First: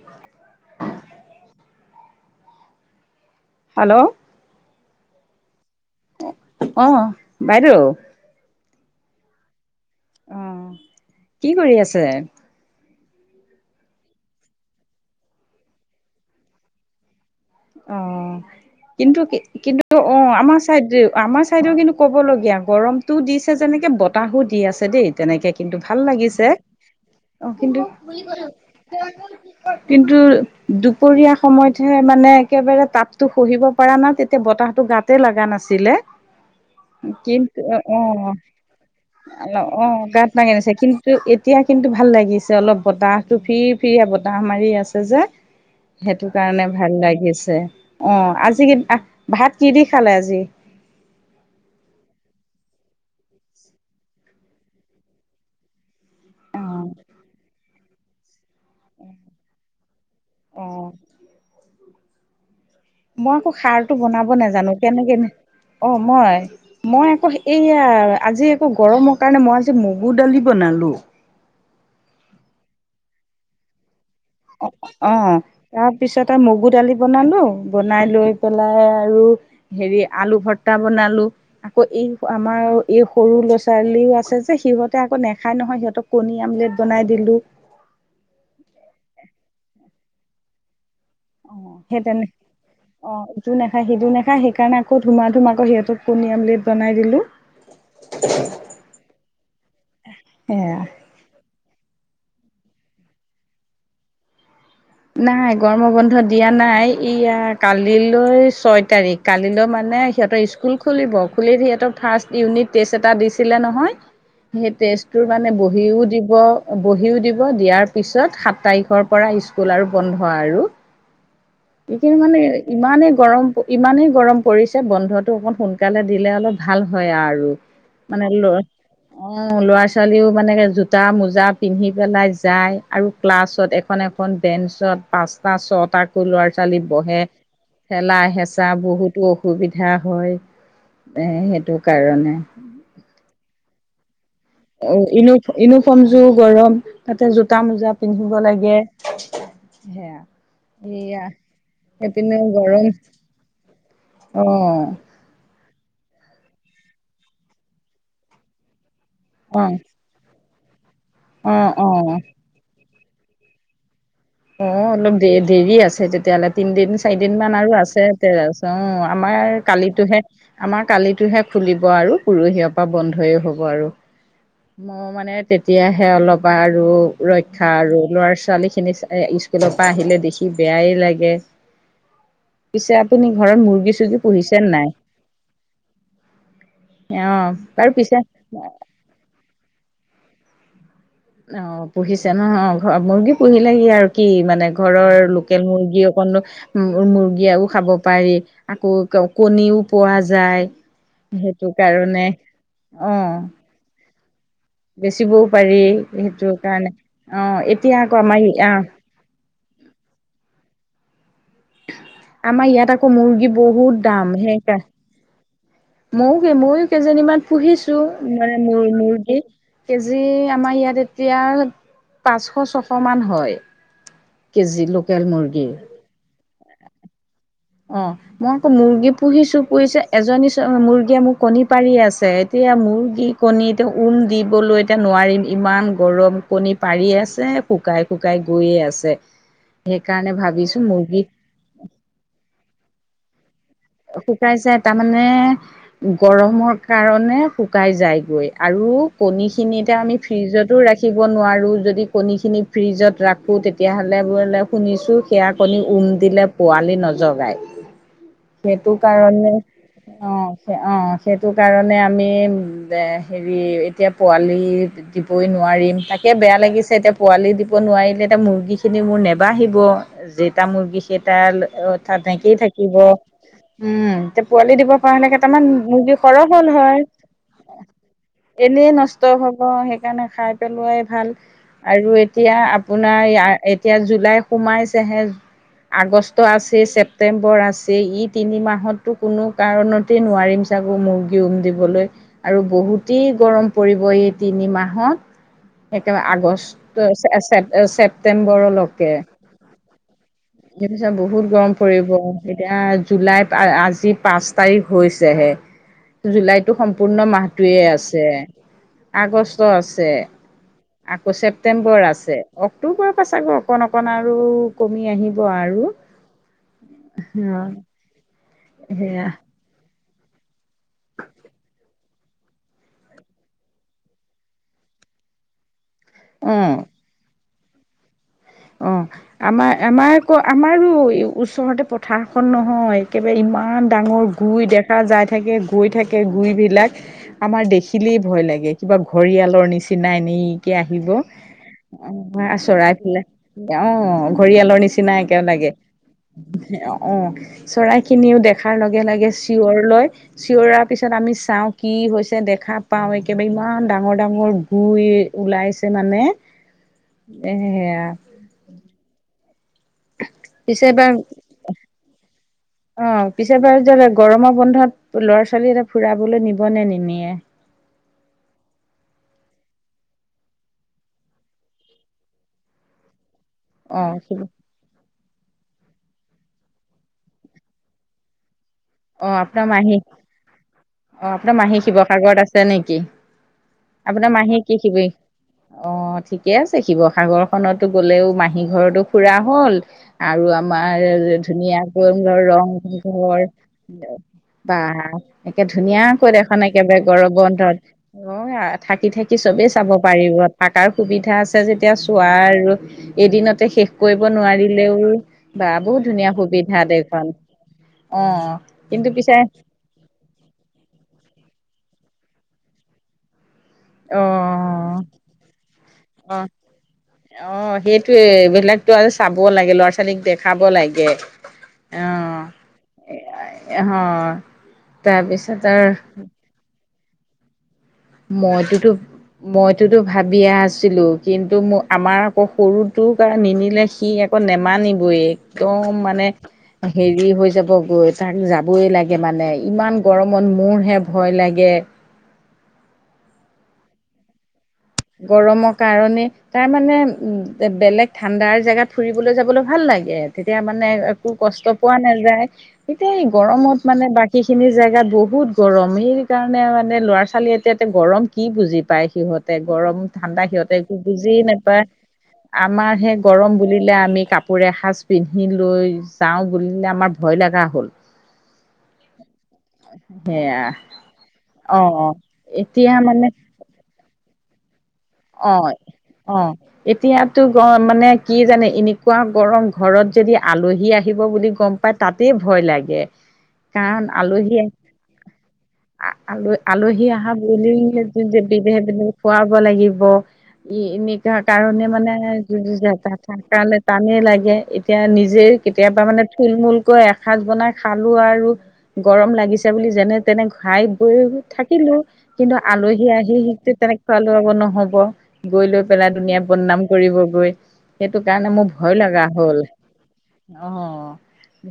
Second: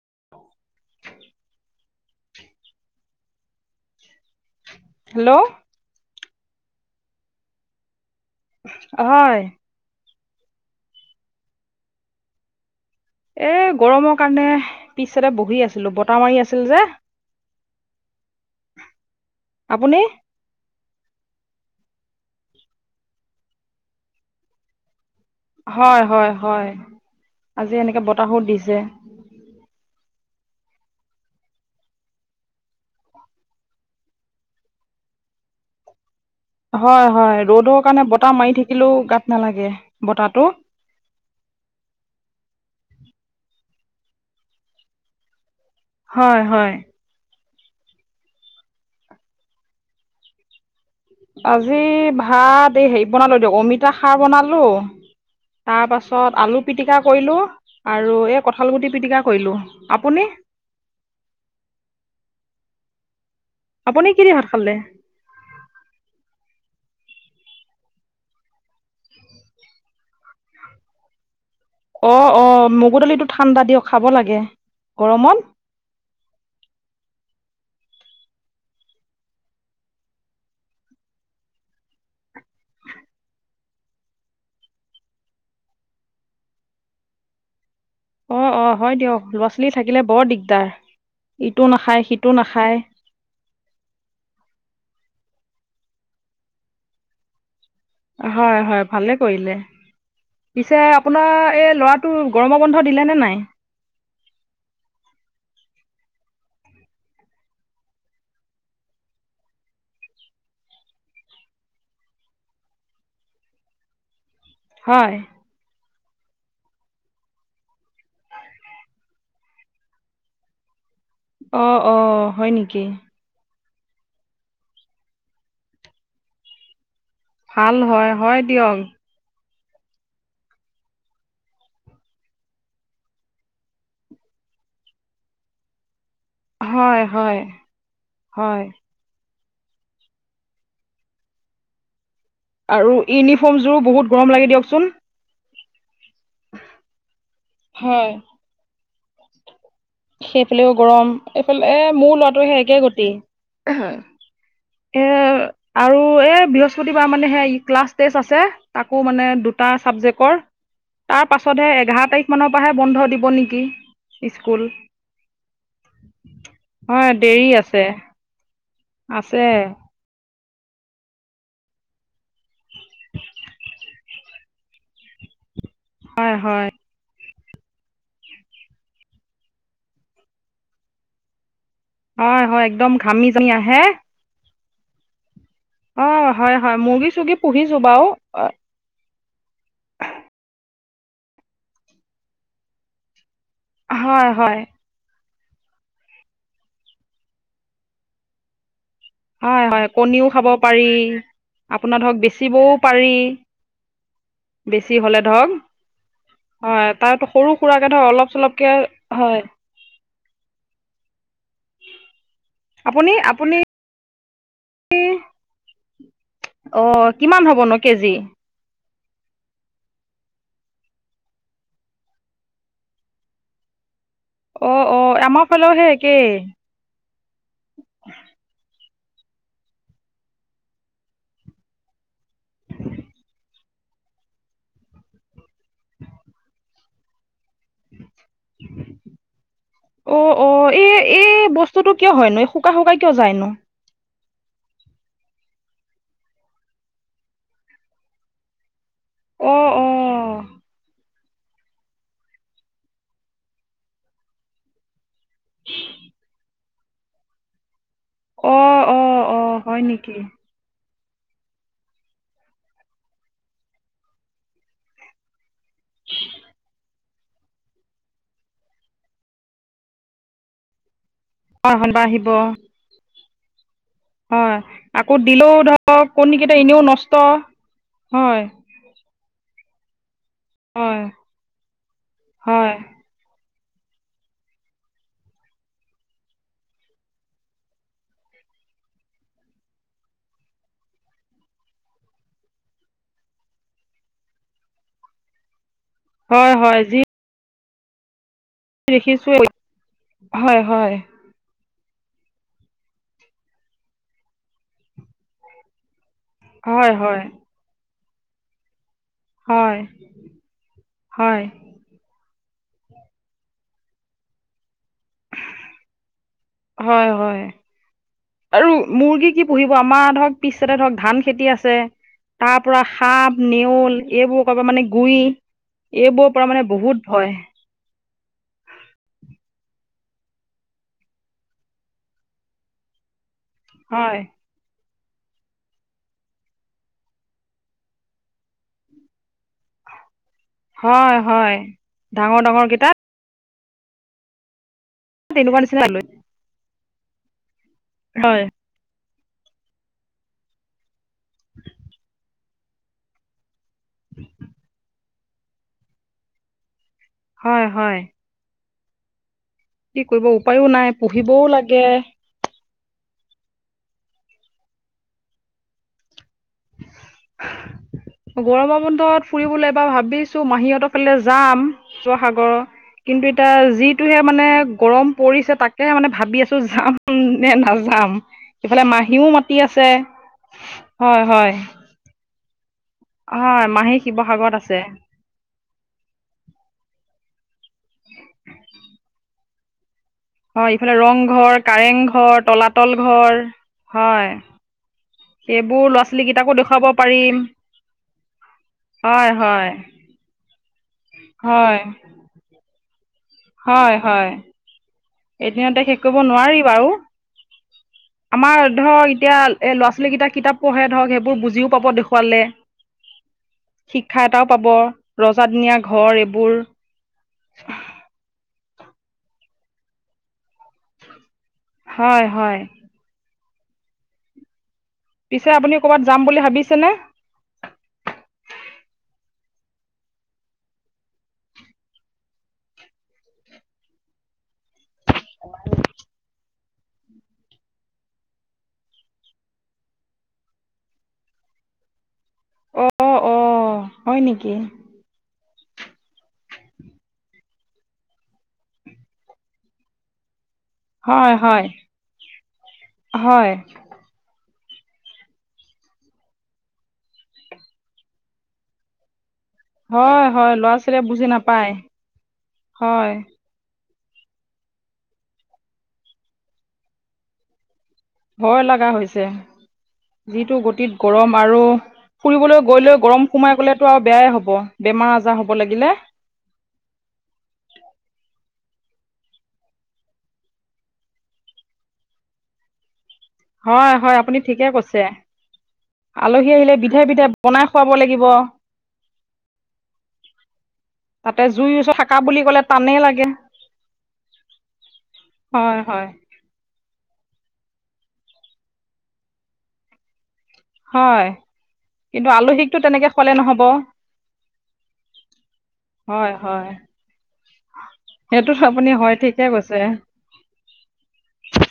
[inaudible] Hello hello অ বাইদেউ হয়। আহ কি কৰি আছে এ গৰমৰ কাৰণে পিছটা বহি আছিলো বতাহ মাৰি আছিল যে অ কিন্তু কি কিন্তু আপুনি অ আমাৰ চাইড আমাৰ চাইডও কিন্তু ক'বলগীয়া গৰমতটোও দিছে যেনেকে বতাহো দি আছে দেই তেনেকে কিন্তু ভাল হয় হয় লাগিছে হয় অ আজি কিন্তু এনেকে বতাহো দিছে কিন্তন্তু দুপৰীয়া সময়তহে মানে একেবাৰে তাপতো শহিব পৰা না তেতিয়া বতাহটো গাতে লগা নাছিলে হয় হয় কিন্তু ৰ'দৰ অ কাৰণে বতাহ মাৰি থাকিলেও গাত অ নালাগে অ গাত বতাহটো লাগি নছে কিন্তু এতিয়া কিন্তু ভাল লাগিছে অলপ বতাহতটো ফিৰি ফিৰিয়ে বতাহ মাৰি আছে যে সেইটো হয় কাৰণে হয় ভাল লাগিছে অ আজি কি ভাত কি দি খালে আজি আজি ভাত এই হেৰি বনালো দিয়ক অমিতা খাৰ বনালো তাৰ পাছত অ আলু পিটিকা কৰিলো আৰু এই কঠাল গুটি পিটিকা কৰিলো আপুনি অ মই আকৌ সাৰটো আপুনি কি বনাব দি ভাত নোজানো খালে কেনেকে অ মই মই আকৌ এইয়া আজি আকৌ গৰমৰ কাৰণে মই আজি মগুৰ দালি বনালো অ অ মগু দালিতটো ঠাণ্ডা দিয়ক খাব লাগে অ অ গৰমত তাৰপিছত আৰু মগু দালি বনালো বনাই লৈ পেলাই আৰু হেৰি আলু ভৰ্তা বনালো আকৌ এই আমাৰ আৰু এই সৰু ল'ৰা ছোৱালীও আছে যে সিহঁতে আকৌ নেখাই নহয় সিহঁতক কণী আমলেট বনাই দিলো অ অ হয় দিয়ক ল'ৰা ছোৱালী থাকিলে বৰ দিগদাৰ অ ইটো সেই নাখায় তেনে সিটো নাখায় অ ইটো নাখায় সিটো নেখায় সেইকাৰণে আকৌ ধুমা ধুমাক আকৌ সিহঁতক কণীৰ আমলেট বনাই দিলোঁ হয় হয় ভালে কৰিলে সেয়া পিছে আপোনাৰ এই ল'ৰাটো গৰম বন্ধ দিলে নে নাই নাই গৰম বন্ধ দিয়া নাই ইয়া কালিলৈ ছয় তাৰিখ কালিলৈ মানে মানে সিহঁতৰ স্কুল খুলিব খুল সিহঁতক ফাৰ্ষ্ট ইউনিট টেষ্ট এটা দিছিলে নহয় সেই তেজ হয় তৰ মানে বহিও দিব দ বহিও দিব দিয়াৰ পিছত সাত তাৰিখৰ পৰা স্কুল আৰু বন্ধ আৰু অ অ এই কিন মানে হয় নেকি ইমানেই গৰম ইমানেই গৰম পৰিছে বন্ধটো অকণ সোনকালে দিলে অলপ ভাল হয় আৰু ভাল হয় মানে হয় লঅ দিয়ক অ ল'ৰা ছোৱালীও মানে জোতা মোজা পিন্ধি পেলাই যাই আৰু ক্লাছত এখন এ এখন বেঞ্চত পাঁচটা ছটা ল'ৰা-ছোৱালী হয় বহে, হয় ঠেলা হয় হেঁচা বহুতো সুবিধা হয়, এ সেইটো কাৰণে আৰু ইউনিফৰ্মযোৰো বহুত গৰম লাগে দিয়ক চ অ, ইউ-ইউনিফৰ্মযোৰো গৰম, তাতে জোতা-মোজা হয় পিন্ধিব লাগে। [inaudible] সেইফালেও গৰম, এয়া এইফালে, এ মোৰ সেইপিনে ল'ৰাটো সেই একে গৰম গতি। অ এ, আৰু কো এ বৃহস্পতিবাৰ মানে সেই ক্লাছ টষ্ট আছে, তাকো মানে অ দুটা চাবজেক্টৰ! তাৰ অ', পাছতহে এঘাৰ অ', তাৰিখমানৰ পৰাহে বন্ধ দিব নেকি, স্কুল। অ', অলপ দেৰ-দেৰি আছে তেতিয়া হ'লে, তিনদিন, হয় চাৰিদিন দেৰি মান আৰু আছে [unintelligible] অ, আছে আমাৰ কালিতোহে। আমাৰ কালিতোহে খুলিব আৰু প'ৰহিয় পৰা বন্ধই হ'ব আৰু। মো মানে তেতিয়াহে হয় অলপ হয় আৰু ৰক্ষা আৰু ল'ৰা-ছোৱালীখিনি এ স্কুলৰ পৰা আহিলে দেখি বেয়াই লাগে! হয় হয় একদম পিছে ঘামি আপুনি জামি ঘৰত আহে মূৰ্গী- চূৰ্গী পুহিছে নে নাই? অঁ হয় হয় মুৰ্গী অ, চুৰ্গী পুহিছোঁ বাৰু পিছে অ, পুহিছে নহ, ঘ, মুৰ্গী পুহিলে আৰু কি হয় হয় মানে ঘৰৰ লোক লোকেল মুৰ্গী অকনো, উম, মুৰ্গী আৰু খাব পাৰি। আকৌ হয় ক-কণীও হয় পোৱা কণীও খাব যায়। পাৰি সেইটো আপোনাৰ ধৰক কাৰণে, বেচিবও পাৰি অ'। [inaudible] বেছি হ'লে বেচিবও ধৰক পাৰি সেইটো হয় কাৰণে। তাৰতো সৰু আহ, সুৰাকৈ এতিয়া ধৰক আকৌ অলপ আমাৰ, চলপকৈ ইয়া হয়। [inaudible] আমাৰ ইয়াত আকৌ আপুনি মুৰ্গী আপুনি বহুত দাম, সেইকাৰ মও, ময়ো অঁ কেইজনীমান কিমান হ'বনো পুহিঁছো কেজি মানে মূৰ, মূৰ কেজি আমাৰ ইয়াত এতিয়া পাঁচশ, ছশ মান হয় অঁ কেজি, অঁ লোকেল আমাৰ ফালেও মূৰ্গীৰ। সেই একেই অ', মই আকৌ মূৰ্গী পুহিঁছো, পুহিঁছো, এজনী চো, মূৰ্গীয়ে মোৰ কণী পাৰিয়েই আছে, এতি এতিয়া মূৰ্গী কণী এতিয়া উম দিবলৈ এতিয়া নোৱাৰিম, ইমান গৰম! কণী পাৰিয়ে আছে। যে শুকাই, শুকাই গৈয়ে আছে। অ, সেইকাৰণে অ, ভাবিছো এই, মুৰ্গী এই বস্তুতটো কিয় হয়নো? এই শুকাই, শুকাই কিয় যায়নো? শুকাই যায় তাৰমানে গৰমৰ কাৰণে শুকাই যায়গৈ। আৰু অ কণীখিনি অ এতিয়া আমি ফ্ৰিজতো ৰাখ ৰাখিব নোৱাৰোঁ। যদি কণীখিনি ফ্ৰিজত ৰাখোঁ, তেতিয়াহ'লে বোলে শুনিছোঁ সেয়া কণী উম দিলে পোৱালি নজগায়। অ সেইটো অ অ কাৰণে, হয় নেকি? অ', সেয়া। অ', সেইটো কাৰণে আমি বে, হেৰি, এতিয়া পোৱালি দিবই নোৱাৰি দিম, তাকে বেয়া লাগিছে এতিয়া পোৱালি দিব নোৱাৰিলে, এতিয়া মূৰ্গীখিনি মোৰ নেবাঢ়িব। যেইটা মূৰ্গী কেইটা, ল, হয় শনিবাৰ উঠা আহিব টেংকি থাকিব। উম, এতিয়া হয় পোৱালি দিব পৰা আকৌ হ'লে দিলেও কেইটামান ধৰক মূৰ্গী সৰহ কণীকেইটা হ'ল এনেও হয়। নষ্ট হয় এনেই নচ ষ্ট হ'ব, সেইকাৰণে খাই পেলোৱাই হয় ভাল। আৰু এতিয়া হয় আপোনাৰ ইয়াৰ এতিয়া জুলাই সোমাইছেহে, আগষ্ট আছেই, ছেপ্টেম্বৰ আছেই, ই তিনি মাহততো কোনো কাৰণতেই নোৱাৰিম চাগৈ মূৰ্গী উম দিবলৈ, আৰু বহুতেই গৰম পৰিব এই তিনিমাহত, একেবাৰে হয় আগষ্ট, হয় যি চে-চেপ-চেপ প্তেম্বৰলকে। দেখিছো হয় ইয়াৰ হয় পিছত বহুত গৰম কৰিব এতিয়া জুলাই আ-আজি পাঁচ তাৰিখ হৈছেহে। হয় জুলাইটো হয় সম্পূৰ্ণ মাহটোৱেই আছে। আগষ্ট হয় আছে, আকৌ হয় ছেপ্টেম্বৰ আছে। অক্টোবৰৰ পৰা চাগৈ অকণ, অকণ আৰু কমি আহিব আৰু হয় হয় অ আৰু মুৰ্গী কি পুহিব আমাৰ ধৰক পিছতে ধৰক ধান খেতি আছে তাৰ পৰা সাপ নেওল এইবোৰ কব মানে গুই এইবোৰৰ পৰা অ মানে বহুত ভয় অ', আমাৰ আমাৰ আকৌ আমাৰো ওচৰতে পথাৰখন নহয়। ইমান হয় ডাঙৰ গুই দেখ যাই থাকে গৈ থাকে গুই বিলাক আমাৰ দেখিলেই ভয় লাগে কিবা ঘৰিয়াল তৰ নিচিনা এনেইকে আহিব হয় হয় ডাঙৰ ডাঙৰ কেইটা চৰাই ফেলাই অ ঘৰিয়ালৰ নিচিনা নিচিনা এক তেনেকুৱা লাগে নিচিনা লৈ অ চৰাই খিনিও হয় দেখাৰ লগে লগে চিঞৰ লয় চিঞৰাৰ পিছত আমি চাওঁ কি হৈছে দেখা পাও একেবাৰে ই ইমান ডাঙৰ ডাঙৰ গুই ওলাইছে মানে এ হয় হয় সেয়া কি কৰিব উপায়ো পিছে নাই এবাৰ পুহিবও লাগে অ পিছে [unintelligible] যে গৰমৰ বন্ধত ল'ৰা ছোৱালী এটা ফুৰা গৰম বন্ধত ফুৰিবলৈ ভাবিছো মাহীহঁতৰ ফালে যাম শিৱসাগৰৰ কিন্তু এ অ যিটোহে মানে গৰম পৰিছে তাক তাকে মানে ভাবি আছো যাম নে নাযাম ইফালে অ মাহীও মাতি আপোনাৰ আছে মাহী অ হয়। হয় আপোনাৰ মাহী শিৱসাগৰত আছে নেকি হয় মাহী আপোনাৰ শিৱসাগৰত মাহী কি আছে শিবি অ', ঠিকে আছে শিৱসাগৰ খনতো গ'লেও মাহী ঘৰতো ফুৰা হল আৰু হয় ইফালে আমাৰ ৰংঘৰ ধুনীয়াকৈ ধ কাৰেংঘৰ তলাতল ঘৰ ৰংঘৰ হয় বা একে সেইবোৰ ল'ৰা ধুনীয়াকৈ ছোৱালীকেইটাকো দেখোন দেখুৱাব একেবাৰে গৌৰৱ পাৰিম বন্ধত‌ অ থাকি হয় থাকি চবেই হয় চাব পাৰিব থকাৰ সুবিধা আছে হয় যেতিয়া চোৱাৰ আৰু এদিনতে শেষ হয় কৰিব হয় নোৱাৰিলেও বা এদিনতে শেষ বহুত কৰিব ধুনীয়া নোৱাৰি সুবিধা বাৰু দেখোন অ। আমাৰ ধৰক কিন্তু এতিয়া পিছে ল'ৰা ছোৱালীকেইটা কিতাপ পঢ়ে ধৰক সেইবোৰ বুজিও পাব দেখুৱালে। অ শিক্ষা এটাও পাব ৰজাদিনীয়া ঘৰ অ এইবোৰ। অ সেইটোৱে এইবিলাকতো আৰু চাব লাগে ল'ৰা ছোৱালীক দেখাব লাগে। হয় হয়। অ পিছে তাৰপিছত আপুনি ক'ৰবাত যাম আৰু বুলি ভাবিছেনে মইতোতো মইতোতো ভাবিয়া আছিলো কিন্তু ম আমাৰ আকৌ সৰুটো নিনিলে সি আকৌ নেমানিবই একদম মানে হেৰি হৈ যাব গৈ তাক যাবই লাগে মানে ইমান গৰমত বন্ধহে ভয় লাগে। এ অ অ হয় নেকি? গৰমৰ কাৰণে তাৰ মানে উ বেলেগ ঠাণ্ডাৰ জেগাত ফুৰিবলৈ যাবলৈ ভাল লাগে আৰু। তেতিয়া মানে একো হয় হয় কষ্ট পোৱা নাযায় এতিয়া এই হয় গৰমত মানে বাকী খিনি জেগাত বহুত গৰম সেইকাৰণে মানে ল'ৰা ছোৱালী এটা এতে গৰম কি বুজি পায় সিহঁত গৰম হয় ঠাণ্ডা হয় ল'ৰা সিহতে একো ছোৱালীয়ে বুজি নাপায় আমাৰ হয় সেই গৰম বুলি বিলে আমি কাপোৰে এসজ পিন্ধি লৈ যাওঁ বুলিলে আমাৰ ভয় লগা হ'ল। ভয় লগা হৈছে। যিটো সেয়া গতিত গৰম আৰু অ ফুৰিবলৈ এতিয়া গৈলেৈ মানে গৰম সোমাই গলেতো আৰু বেয়াই হ'ব। বেমাৰ আজাৰ হ'ব অ লাগিলে অ এতিয়াতো গ মানে কি জানে এনেকুৱা গৰম ঘৰত যদি আলহী আহিব বুলি গম পাই তাতেই ভয় লাগে। হয় কাৰণ হয় আপুনি আলহী ঠিকে কৈছে। আল আলহী আহিলে বিধে আলহী বিধে আহা বনাই বুলি খুৱাব লাগিব [unintelligible] খুৱাব লাগিব। ই এনেুৱা তাতে জুইৰ কাৰণে ওচৰত মানে থাকা বুলি যু ক'লে টানেই লাগে থাৰ কাৰণে টানেই লাগে এতিয়া নিজে হয় কেতিয়াবা হয় মানে থুল মুলকৈ এসাঁজ বনাই খালো আৰু গৰম লাগিছে বুলি যেনে তেনে খাই বৈ হয় থাকিলো, কিন্তু আলহীকতো আলহী তেনেকে খোৱালে আহি নহ'ব স তেনেক খলাব নহ'ব গৈ লৈ পেলাই হয় ধুনীয়া হয় বদনাম কৰিব গৈ। সেইটো কাৰণে মোৰ আপুনি ভয় হয় লগা ঠিকে হ'ল, কৈছে অহ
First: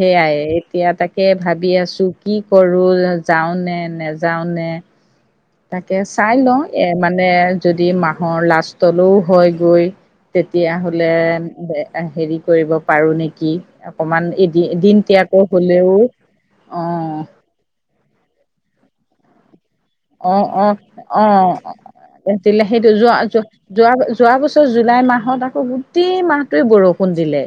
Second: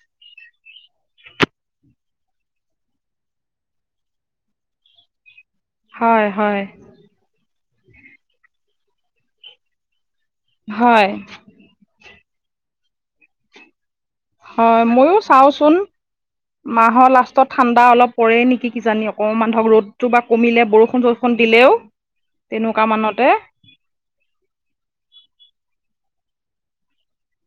সেয়াই। এতিয়া তাকে ভাবি আছো কি কৰো যাও নে নেযাও নে তাকে হয় চাই হয় লওঁ এ মানে যদি মাহৰ লাষ্টলৈও হয় গৈ তেতিয়া হয় হ'লে হেৰি কৰিব পাৰো নেকি? অকমান এদিন হয়। ময়ো দিনতীয়াকৈ চাওচোন হলেও অ মাহৰ লাষ্টত ঠাণ্ডা অলপ পৰে নেকি কিজানি অকমান মানুহক ৰ'দটো বা অ অ কমিলে অ বৰষুণ-চৰষুণ দিলেও। তেনেকুৱা সেইটো মানতে যোৱা-যোৱা-যোৱা বছৰ জুলাই মাহত আকৌ গোটেই মাহ ত বৰষুণ দিলে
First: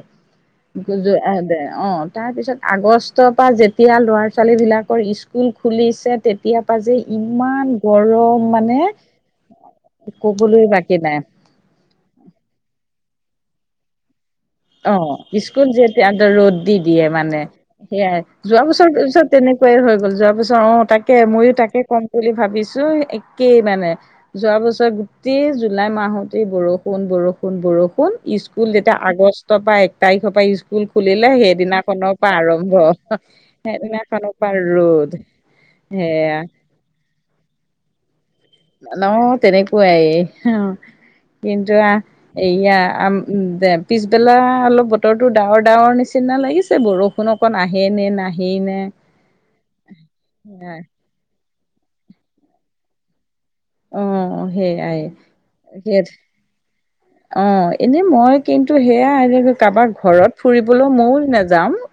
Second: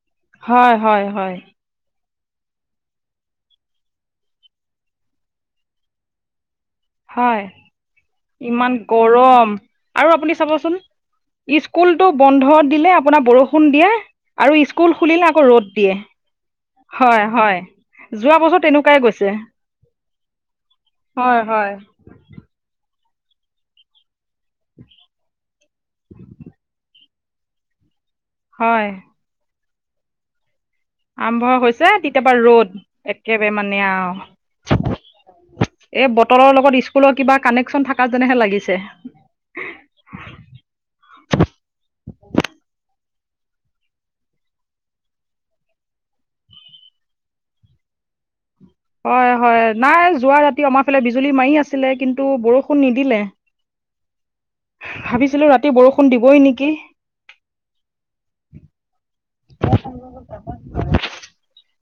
হয় হয় [unintelligible] হয় অ। তাৰ পিছত আগষ্টৰ পৰা যেতিয়া ল'ৰা ছোৱালী বিলাকৰ স্কুল খুলিছে তেতিয়াৰ পা যে হয় ইমান গৰম ইমান মানে গৰম আৰু আপুনি কবলৈ চাবচোন বাকী নাই স্কুলতটো বন্ধ দিলে আপোনাৰ বৰষুণ দিয়ে, আৰু অ স্কুল খুলিলে আকৌ স্কুল ৰ'দ দিয়ে যেতিয়া এটা ৰ'দ দি দিয়ে হয় মানে হয়। সেয়াই যোৱা বছৰ পিছত তেনেকুৱাই হৈ গ'ল যোৱা বছৰ অ তাকে ময়ো তাকে হয় ক'ম। বুলি ভাবিছো। একেই মানে, যোৱা বছৰ গোটেই জুলাই মাহতেই বৰষুণ-বৰষুণ-বৰষুণ স্কুল যেতিয়া আগষ্টৰ পৰা এক তাৰিখৰ পৰা ইছ স্কুল খুলিলে আৰম্ভ হৈছে সেইদিনাখনৰ তেতিয়াবা পৰা ৰ'দ আৰম্ভ একেবাৰে মানে আৰু সেইদিনাখনৰ পৰা ৰ'দ। এই সেয়া বতৰৰ লগত স্কুলৰ কিবা কানেকশন থাকা ন তেনেকুৱাই অ কিন্তু এয়াম উ পিছবেলা অলপ বতৰটো ডাৱৰ ডাৱৰ নিচিনা লাগিছে, বৰষুণ অকণ আহে নে নাহে হয় হয় নাই যোৱা ৰাতি সেয়াই। আমাৰ ফালে বিজুলী মাৰি আছিলে কিন্তু বৰষুণ নিদিলে। অ সেয়াই ভাবিছিলোঁ ৰাতি বৰষুণ দিবই নেকি অ এনেই মই কিন্তু সেয়া এনে কাৰোবাক ঘৰত ফুৰিবলৈ ময় নাযাম।